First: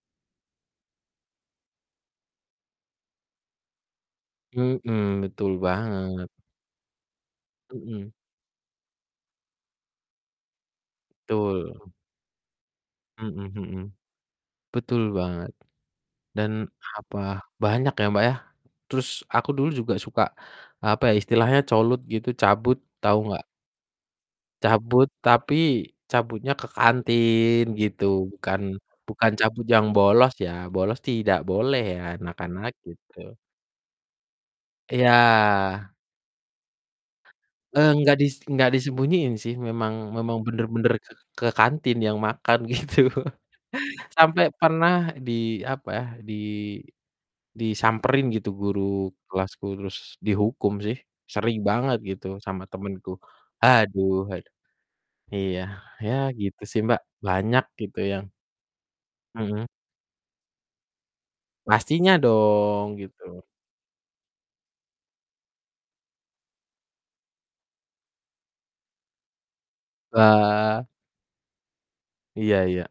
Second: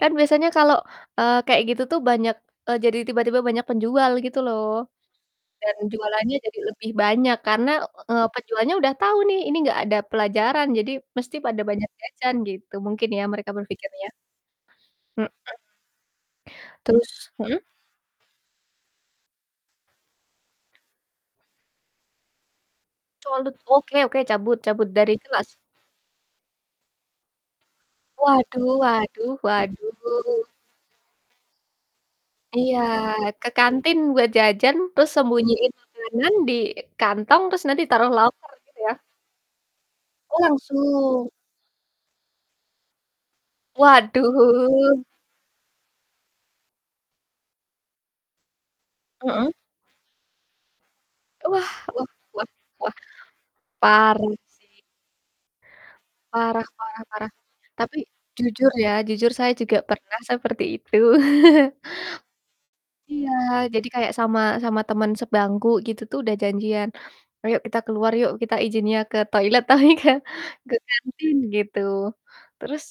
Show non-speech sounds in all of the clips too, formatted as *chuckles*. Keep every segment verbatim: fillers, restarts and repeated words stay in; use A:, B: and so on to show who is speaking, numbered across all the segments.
A: Kan biasanya kalau, eee, kayak gitu tuh banyak, eee, jadi tiba-tiba banyak penjual gitu loh.
B: Mhm, betul
A: Dan
B: banget.
A: jualannya jadi lebih banyak karena,
B: Mhm.
A: eee, penjualnya udah tahu nih, "Ini enggak ada pelajaran jadi mesti pada
B: Betul.
A: banyak jajan." Gitu, mungkin ya
B: Mhm
A: mereka
B: mhm.
A: berpikirnya.
B: Betul
A: Mhm.
B: banget dan, apa,
A: Terus mhm.
B: banyak ya, Mbak, ya. Terus aku dulu juga suka, eee, apa ya, istilahnya colut gitu, cabut tahu enggak?
A: Colut? Oke oke, cabut cabut
B: Cabut,
A: dari kelas?
B: tapi cabutnya ke kantin, gitu, bukan
A: Waduh waduh
B: bukan cabut yang bolos
A: waduh.
B: ya, bolos tidak boleh ya anak-anak,
A: Iya,
B: gitu.
A: ke kantin buat jajan, terus
B: Iya.
A: sembunyiin makanan di kantong, terus nanti
B: Eee,
A: taruh
B: nggak dis
A: loker
B: nggak
A: gitu ya?
B: disembunyiin sih, memang
A: Oh,
B: memang bener-bener ke
A: langsung.
B: ke kantin yang makan gitu. Sampai pernah
A: Waduh.
B: di apa ya, di disamperin gitu guru
A: Mhm.
B: kelasku terus dihukum sih. Sering
A: Wah
B: banget,
A: wah
B: gitu,
A: wah
B: sama
A: wah,
B: temenku. Aduh
A: parah
B: aduh.
A: sih.
B: Iya, ya gitu
A: Parah
B: sih, Mbak,
A: parah parah,
B: banyak
A: tapi
B: gitu yang
A: jujur ya, jujur saya
B: Mhm.
A: juga pernah seperti itu. *chuckles*
B: Pastinya dong,
A: Iya.
B: gitu.
A: Jadi kayak sama sama teman sebangku gitu tuh udah janjian, "Ayo, kita keluar yuk, kita izinnya ke toilet." Tapi kan ke
B: Wah.
A: kantin gitu.
B: Iya
A: Terus,
B: iya.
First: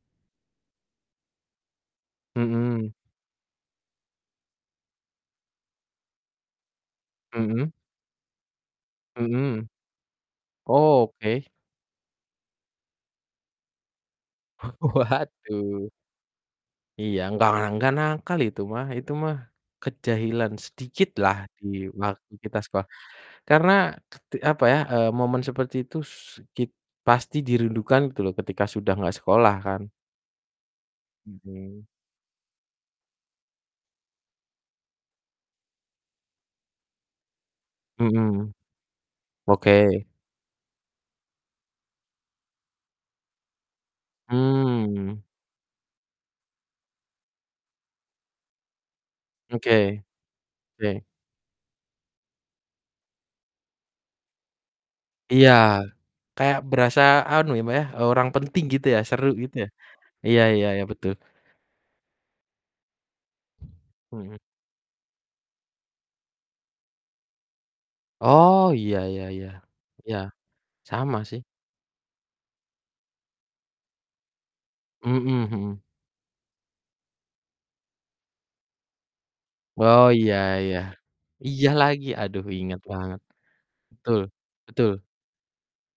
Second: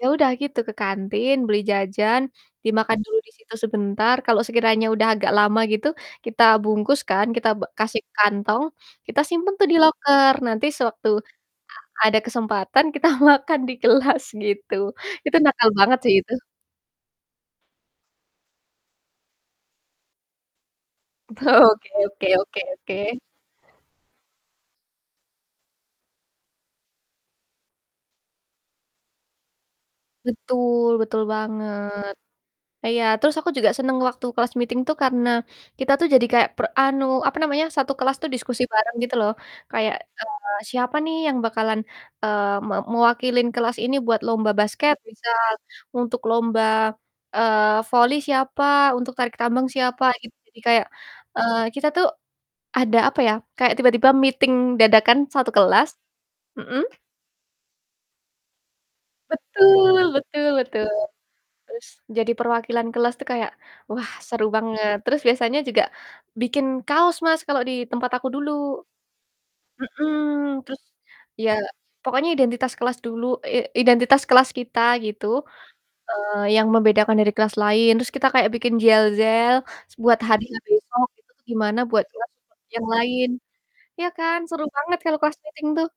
A: ya udah gitu, ke kantin beli jajan,
B: Mhm.
A: dimakan dulu disitu sebentar, kalau sekiranya udah agak lama gitu, kita bungkus kan kita b
B: Mhm.
A: kita kasih kantong, kita simpan tuh
B: Mhm.
A: di loker, nanti sewaktu
B: Oke.
A: a ada kesempatan kita makan di kelas gitu. Itu nakal
B: Waduh.
A: banget sih itu.
B: Iya, enggak, ah, enggak nakal itu mah itu mah kejahilan sedikitlah di
A: Oke oke
B: waktu kita
A: oke
B: sekolah.
A: oke.
B: Karena ket apa ya, eee, momen seperti itu su kit pasti dirindukan tuh loh, ketika sudah engggak sekolah kan?
A: Betul betul
B: Mhm.
A: banget. E iya. Terus aku juga seneng waktu class meeting tuh karena kita tuh jadi kayak pre anu, apa namanya, satu kelas tuh
B: Mhm.
A: diskusi bareng gitu loh. Kayak,
B: Oke.
A: eee, "Siapa nih yang bakalan," eee, "me mewakilin kelas ini buat lomba basket?"
B: Mmm.
A: Misal, "Untuk lomba," eee, "voli siapa? Untuk tarik tambang
B: Oke
A: siapa?" Gitu, jadi kayak,
B: oke.
A: eee, kita tuh ada, apa ya, kayak tiba-tiba meeting dadakan
B: Iya.
A: satu kelas
B: Kayak
A: mhm?
B: berasa anu ya, Mbak, ya, eee, orang penting gitu ya, seru gitu ya.
A: Betul
B: Iya
A: betul
B: iya iya
A: betul.
B: betul.
A: Terus jadi perwakilan kelas tuh kayak, wah,
B: Mhm.
A: seru banget. Terus biasanya juga bikin kaos, Mas, kalau di tempat aku dulu.
B: Oh, iya iya iya,
A: Mhm.
B: iya.
A: Terus,
B: Sama sih.
A: iya, pokoknya identitas kelas dulu, i identitas kelas kita, gitu,
B: Mhm mhm.
A: eee, yang membedakan dari kelas lain, terus kita kayak bikin jel zel s
B: Oh,
A: buat
B: iya
A: harinya
B: iya.
A: besok, itu tuh
B: Iya
A: gimana buat
B: lagi,
A: kelas
B: aduh, inget
A: yang
B: banget.
A: lain. Iya
B: Betul
A: kan, seru banget
B: betul.
A: kalau class meeting tuh.